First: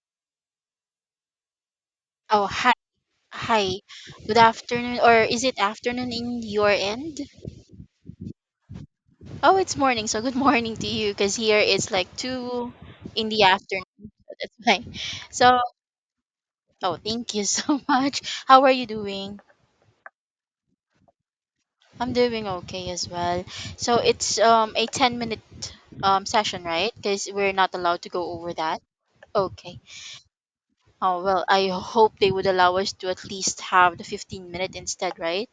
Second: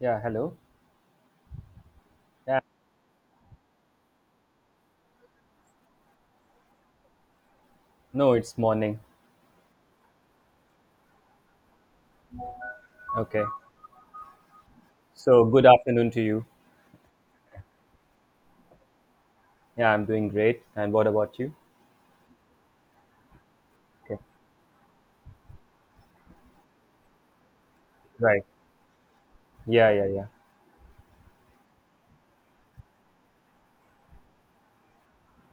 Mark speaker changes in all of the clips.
Speaker 1: Yeah, hello.
Speaker 2: Oh,
Speaker 1: Yeah,
Speaker 2: hi. Hi. Good afternoon, or is it afternoon in your end?
Speaker 1: no, it's morning.
Speaker 2: Oh, it's morning, so good morning to you, because here it's like two in the
Speaker 1: Okay.
Speaker 2: afternoon. That's fine.
Speaker 1: So,
Speaker 2: So,
Speaker 1: good afternoon to you.
Speaker 2: oh, thank you so much. How are you doing?
Speaker 1: Yeah, I'm doing great. And what about you?
Speaker 2: I'm doing okay as well. So
Speaker 1: Okay.
Speaker 2: it's a 10 minute session, right? Because we're not allowed to go
Speaker 1: Right.
Speaker 2: over that. Okay.
Speaker 1: Yeah, yeah, yeah.
Speaker 2: Oh, well, I hope they would allow us to at least have the 15-minute instead, right?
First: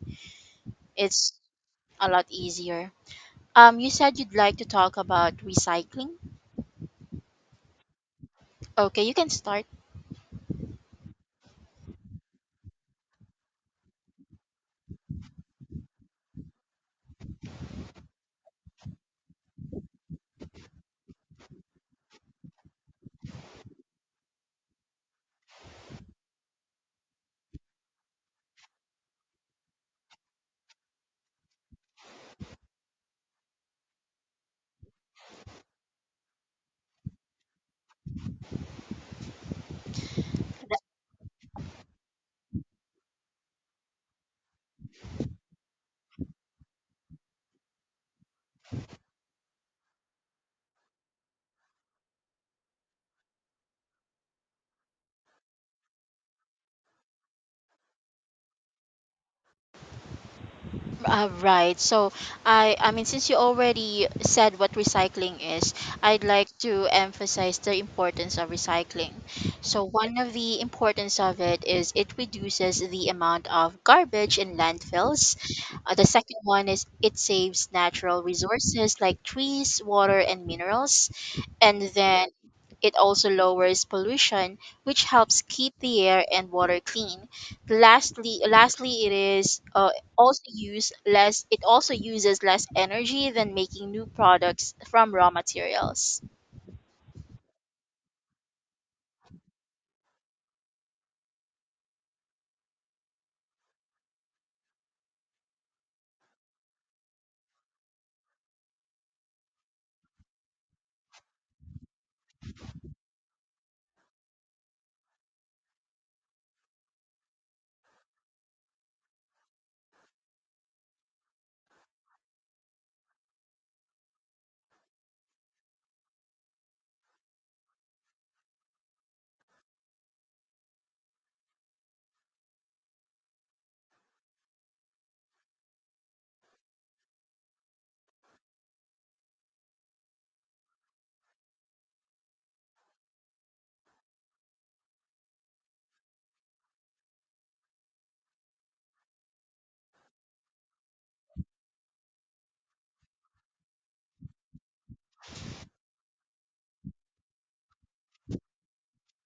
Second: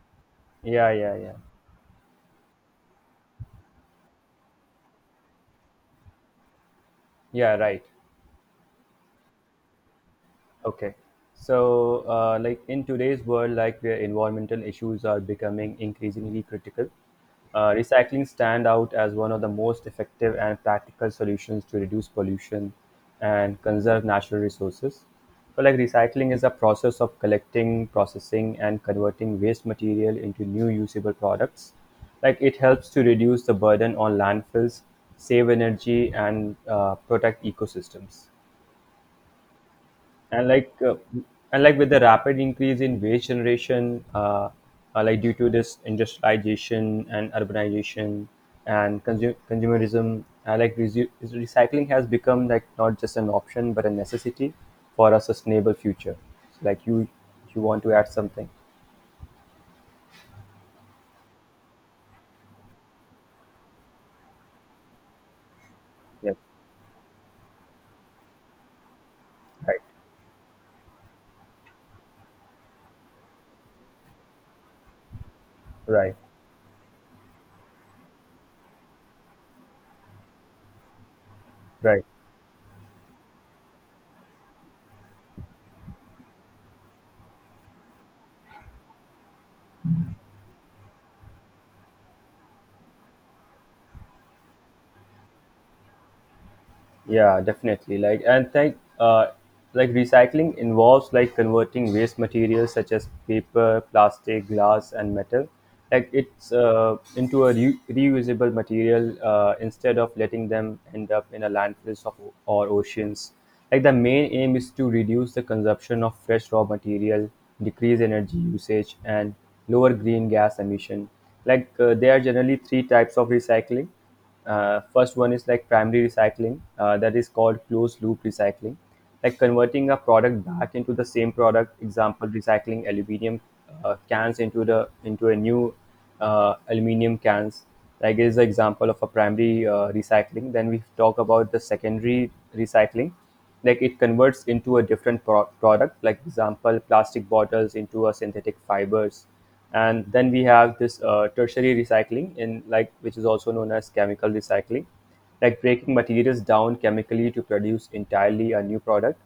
Speaker 1: Yeah, yeah,
Speaker 2: It's
Speaker 1: yeah.
Speaker 2: a lot easier. You said you'd like to talk about recycling.
Speaker 1: Yeah, right.
Speaker 2: Okay, you can start.
Speaker 1: Okay. So, like in today's world, like where environmental issues are becoming increasingly critical, recycling stand out as one of the most effective and practical solutions to reduce pollution and conserve natural resources. So, like recycling is a process of collecting, processing, and converting waste material into new usable products. Like it helps to reduce the burden on landfills, save energy, and protect ecosystems and like uh, and like with the rapid increase in waste generation like due to this industrialization and urbanization and consumerism like recycling has become like not just an option but a necessity for a sustainable future, like you want to add something.
Speaker 2: Right. So, I mean, since you already said what recycling is, I'd
Speaker 1: Yes.
Speaker 2: like to emphasize the importance of recycling.
Speaker 1: Right.
Speaker 2: So, one of the importance of it is it reduces the amount of garbage in landfills. The
Speaker 1: Right.
Speaker 2: second one is it saves natural resources like trees, water, and minerals. And
Speaker 1: Right.
Speaker 2: then it also lowers pollution, which helps keep the air and water clean. Lastly, lastly, it is also use less. It also uses less energy than making new products from raw materials.
Speaker 1: Yeah, definitely. Like recycling involves like converting waste materials such as paper, plastic, glass, and metal, like it's into a reusable material instead of letting them end up in a landfills of, or oceans. Like the main aim is to reduce the consumption of fresh raw material, decrease energy usage, and lower green gas emission. There are generally three types of recycling. First one is like primary recycling, that is called closed loop recycling, like converting a product back into the same product. Example: recycling aluminium cans into the into a new aluminium cans. Like is the example of a primary recycling. Then we talk about the secondary recycling, like it converts into a different product, like example plastic bottles into a synthetic fibers. And then we have this tertiary recycling in like, which is also known as chemical recycling, like breaking materials down chemically to produce entirely a new product.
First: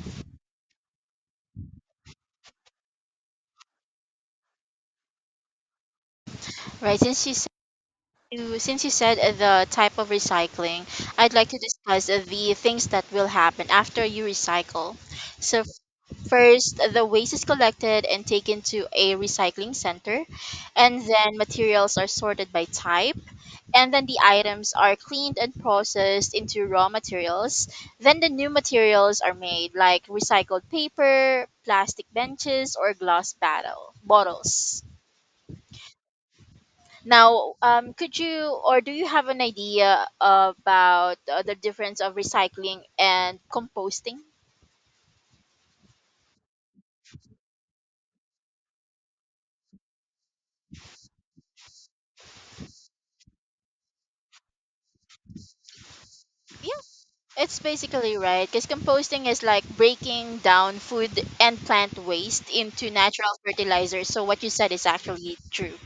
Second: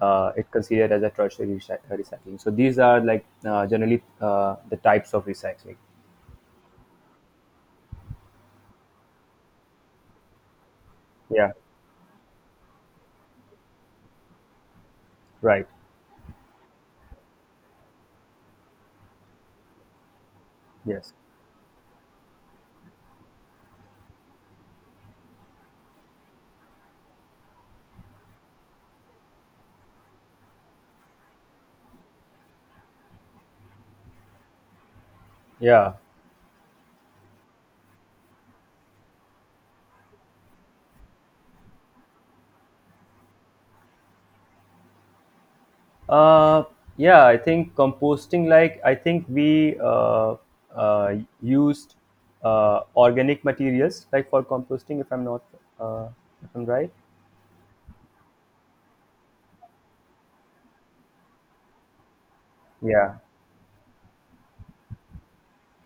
Speaker 1: It considered as a tertiary recycling. So these are like generally the types of recycling.
Speaker 2: Right. Since you said the type of recycling, I'd like
Speaker 1: Yeah.
Speaker 2: to discuss the things that will happen after you recycle. So
Speaker 1: Right.
Speaker 2: first, the waste is collected and taken to a recycling center, and
Speaker 1: Yes.
Speaker 2: then materials are sorted by type, and then the items are cleaned and processed into raw materials. Then the new materials are made, like recycled paper, plastic benches, or glass bottles.
Speaker 1: Yeah.
Speaker 2: Now, could you or do you have an idea about the difference of recycling and composting?
Speaker 1: Uh, yeah, I think composting, like, I think we uh, used organic materials, like, for composting, uh, if I'm
Speaker 2: Yeah,
Speaker 1: right.
Speaker 2: it's basically right because composting is like breaking down food and plant waste into
Speaker 1: Yeah.
Speaker 2: natural fertilizer. So what you said is actually true.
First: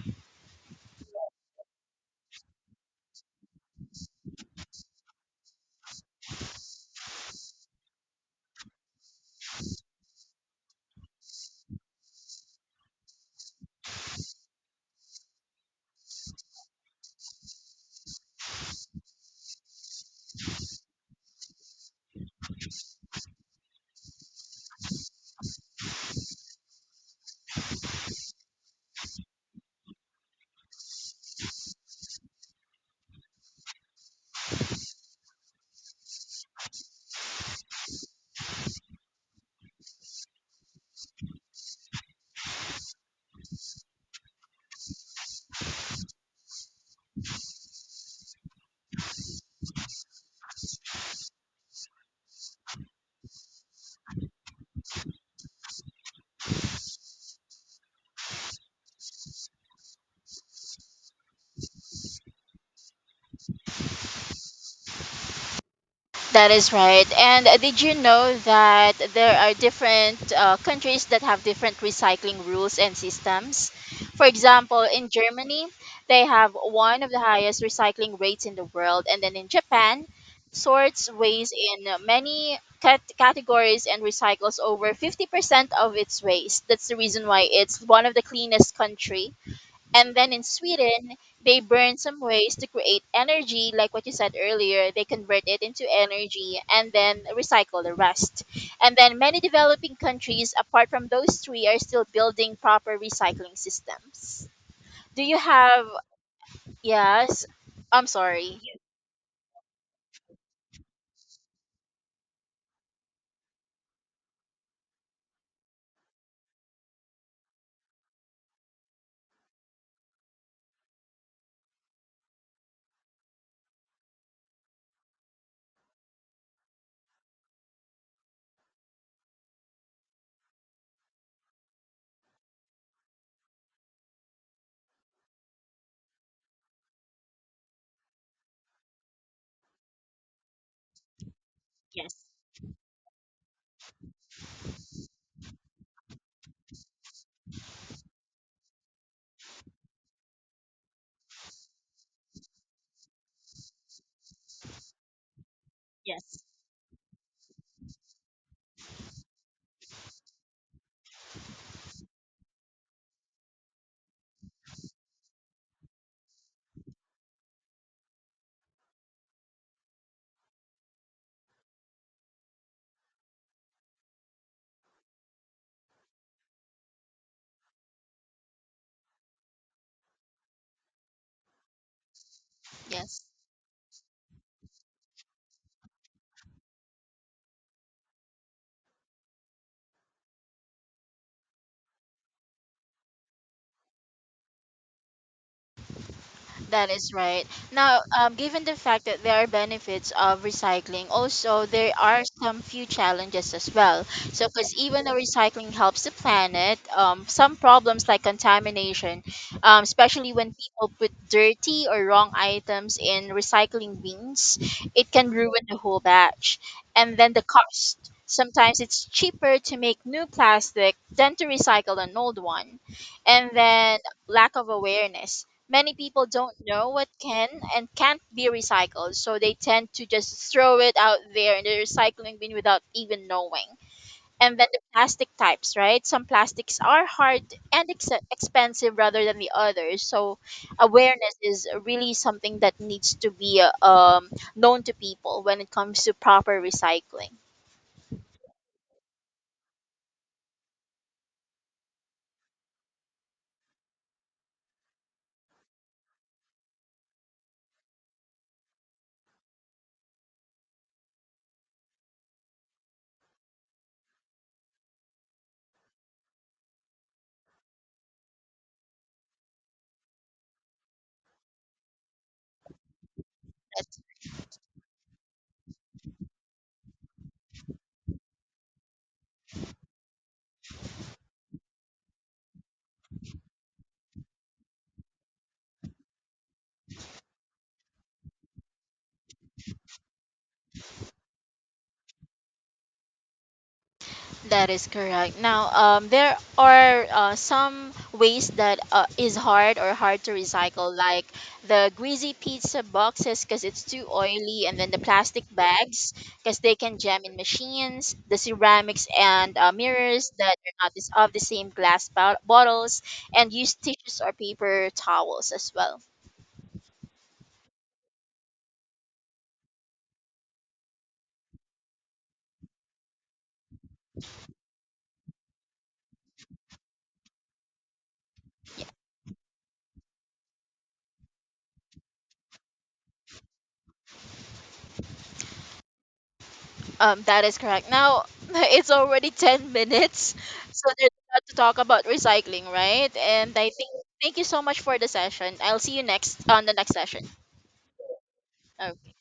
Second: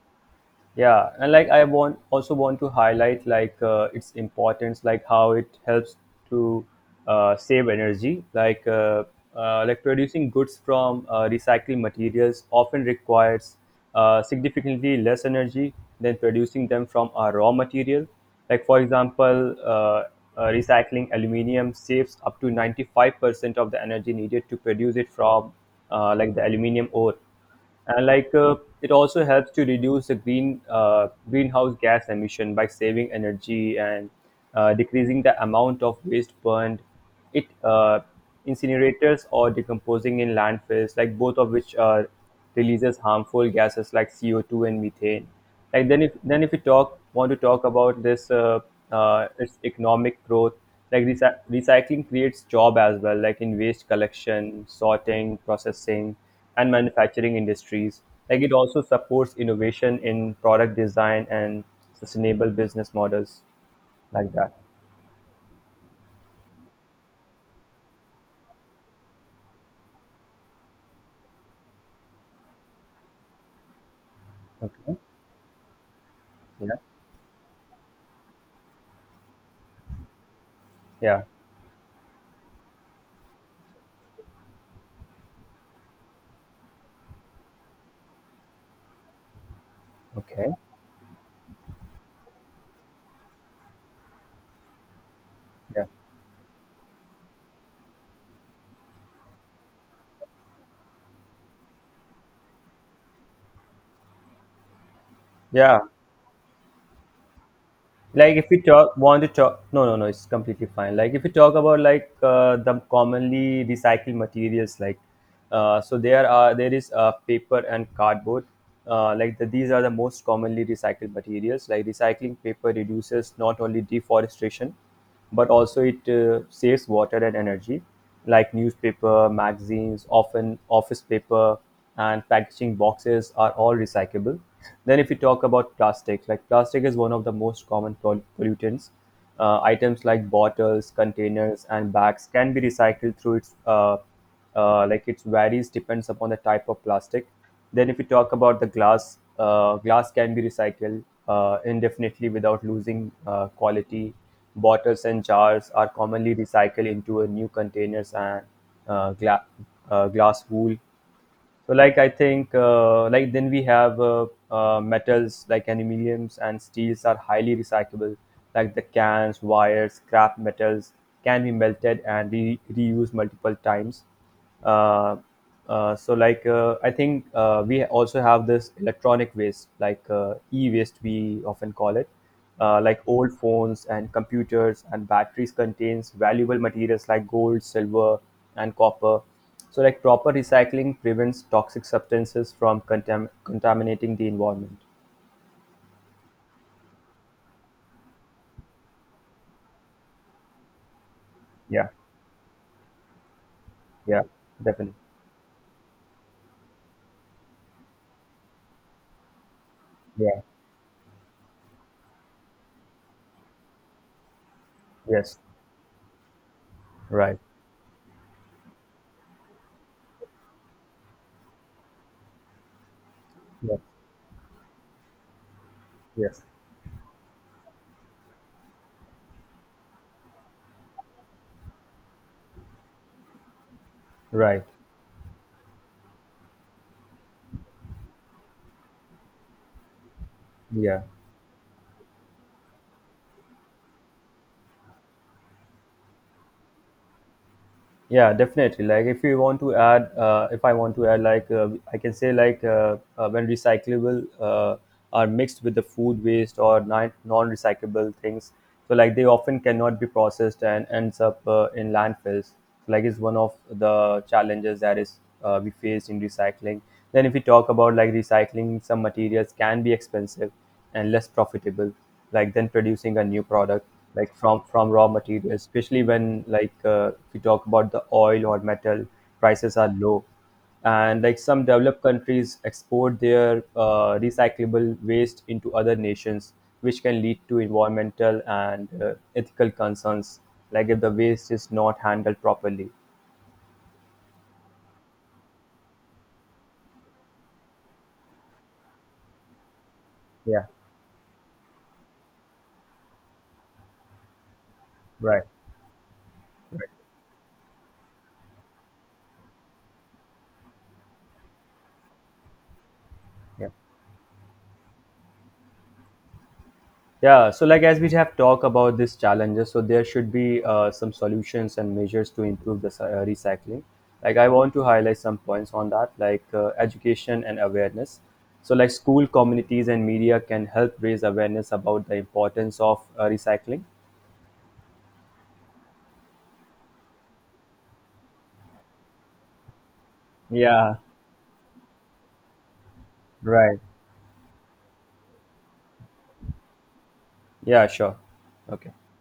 Speaker 1: Yeah, and like I want also want to highlight like its importance, like how it helps to save energy. Like like producing goods from recycled materials often requires significantly less energy than producing them from a raw material. Like for example, recycling aluminum saves up to 95% of the energy needed to produce it from, like, the aluminum ore. And it also helps to reduce the greenhouse gas emission by saving energy and decreasing the amount of waste burned. It incinerators or decomposing in landfills, like both of which releases harmful gases like CO2 and methane. Like then if we talk want to talk about this, its economic growth. Like recycling creates job as well, like in waste collection, sorting, processing, and manufacturing industries. Like it also supports innovation in product design and sustainable business models like that.
Speaker 2: That is right. And did you know that there are different countries that have different recycling rules and systems? For example,
Speaker 1: Okay.
Speaker 2: in Germany, they have
Speaker 1: Yeah.
Speaker 2: one of the highest recycling rates in the world. And then in Japan, sorts
Speaker 1: Yeah.
Speaker 2: waste in many categories and recycles over 50% of its waste. That's the reason why it's one of the cleanest country, and then in
Speaker 1: Okay.
Speaker 2: Sweden, they burn some waste to create energy, like what you said earlier. They convert it
Speaker 1: Yeah.
Speaker 2: into energy and then recycle the rest. And then many developing countries, apart from those three, are still building proper recycling systems. Do you
Speaker 1: Yeah.
Speaker 2: have, yes, I'm
Speaker 1: Like if
Speaker 2: sorry.
Speaker 1: we want to talk, no, no, no, it's completely fine. Like if we talk about like the commonly recycled materials, like so there is paper and cardboard. Like these are the most commonly recycled materials. Like recycling paper reduces not only deforestation but also it saves water and energy, like newspaper, magazines, often office paper and packaging boxes are all recyclable. Then if you talk about plastic, like plastic is one of the most common pollutants. Items like bottles, containers, and
Speaker 2: Yes,
Speaker 1: bags can be recycled through its like it varies depends upon the type of plastic. Then if you talk about the glass, glass can be recycled indefinitely without losing quality. Bottles and jars are commonly
Speaker 2: yes,
Speaker 1: recycled into a new containers and uh, gla- glass wool. So, like I think, like then we have metals, like aluminiums and steels are highly recyclable. Like the cans, wires, scrap metals can be melted and reused multiple times. Uh, so, like I think we also have this electronic waste, like e-waste, we often call it.
Speaker 2: yes.
Speaker 1: Like
Speaker 2: Yes.
Speaker 1: old phones and computers and batteries contains valuable materials like gold, silver, and copper. So like proper recycling prevents toxic substances from contaminating the environment.
Speaker 2: That is right. Now, given the fact that there are benefits of recycling, also
Speaker 1: Yeah.
Speaker 2: there are some few challenges as well.
Speaker 1: Yeah,
Speaker 2: So, because
Speaker 1: definitely.
Speaker 2: even though recycling helps the planet, some problems like contamination, especially
Speaker 1: Yeah.
Speaker 2: when people put dirty or wrong items in recycling bins, it can
Speaker 1: Yes.
Speaker 2: ruin the whole batch. And then
Speaker 1: Right.
Speaker 2: the cost. Sometimes it's cheaper to make new plastic than to recycle an old one. And
Speaker 1: Yeah.
Speaker 2: then lack of awareness. Many people
Speaker 1: Yes.
Speaker 2: don't know what can and can't be recycled, so they tend to just throw it out there in the recycling bin without even knowing. And
Speaker 1: Right.
Speaker 2: then the plastic types, right? Some plastics are hard and expensive rather than the others. So
Speaker 1: Yeah.
Speaker 2: awareness is really something that needs to be known to people when it comes to proper recycling.
Speaker 1: Yeah, definitely. Like if you want to add, if I want to add, like, I can say, like, when recyclable are mixed with the food waste or non-recyclable things, so like they often cannot be processed and ends up in landfills. Like it's one of the challenges that is we face in recycling. Then if we talk about like recycling, some materials can be expensive and less profitable, like then producing a new product, like from raw materials, especially when, like, we talk about the oil or metal prices are low. And like some developed countries export their recyclable waste into other nations, which can lead to environmental and ethical concerns, like if the waste is not handled properly.
Speaker 2: That is correct. Now, there are some waste that is hard or hard to
Speaker 1: Yeah.
Speaker 2: recycle, like the greasy pizza boxes because it's too oily, and then the plastic
Speaker 1: Right.
Speaker 2: bags because they
Speaker 1: Right.
Speaker 2: can jam in machines, the ceramics and mirrors that are not this, of the same bottles, and
Speaker 1: Yeah.
Speaker 2: used tissues or paper towels as well.
Speaker 1: Yeah, so like as we have talked about these challenges, so there should be some solutions and measures to improve the recycling. Like I want to highlight some points on that, like education and awareness. So like school, communities, and media can help raise awareness about the importance of recycling.
Speaker 2: That is correct. Now, it's already 10 minutes, so
Speaker 1: Yeah,
Speaker 2: there's a lot to talk about recycling, right? And I
Speaker 1: right.
Speaker 2: think thank you so much for the session. I'll see you next on the next session.
Speaker 1: Yeah, sure. Okay.
Speaker 2: Oh.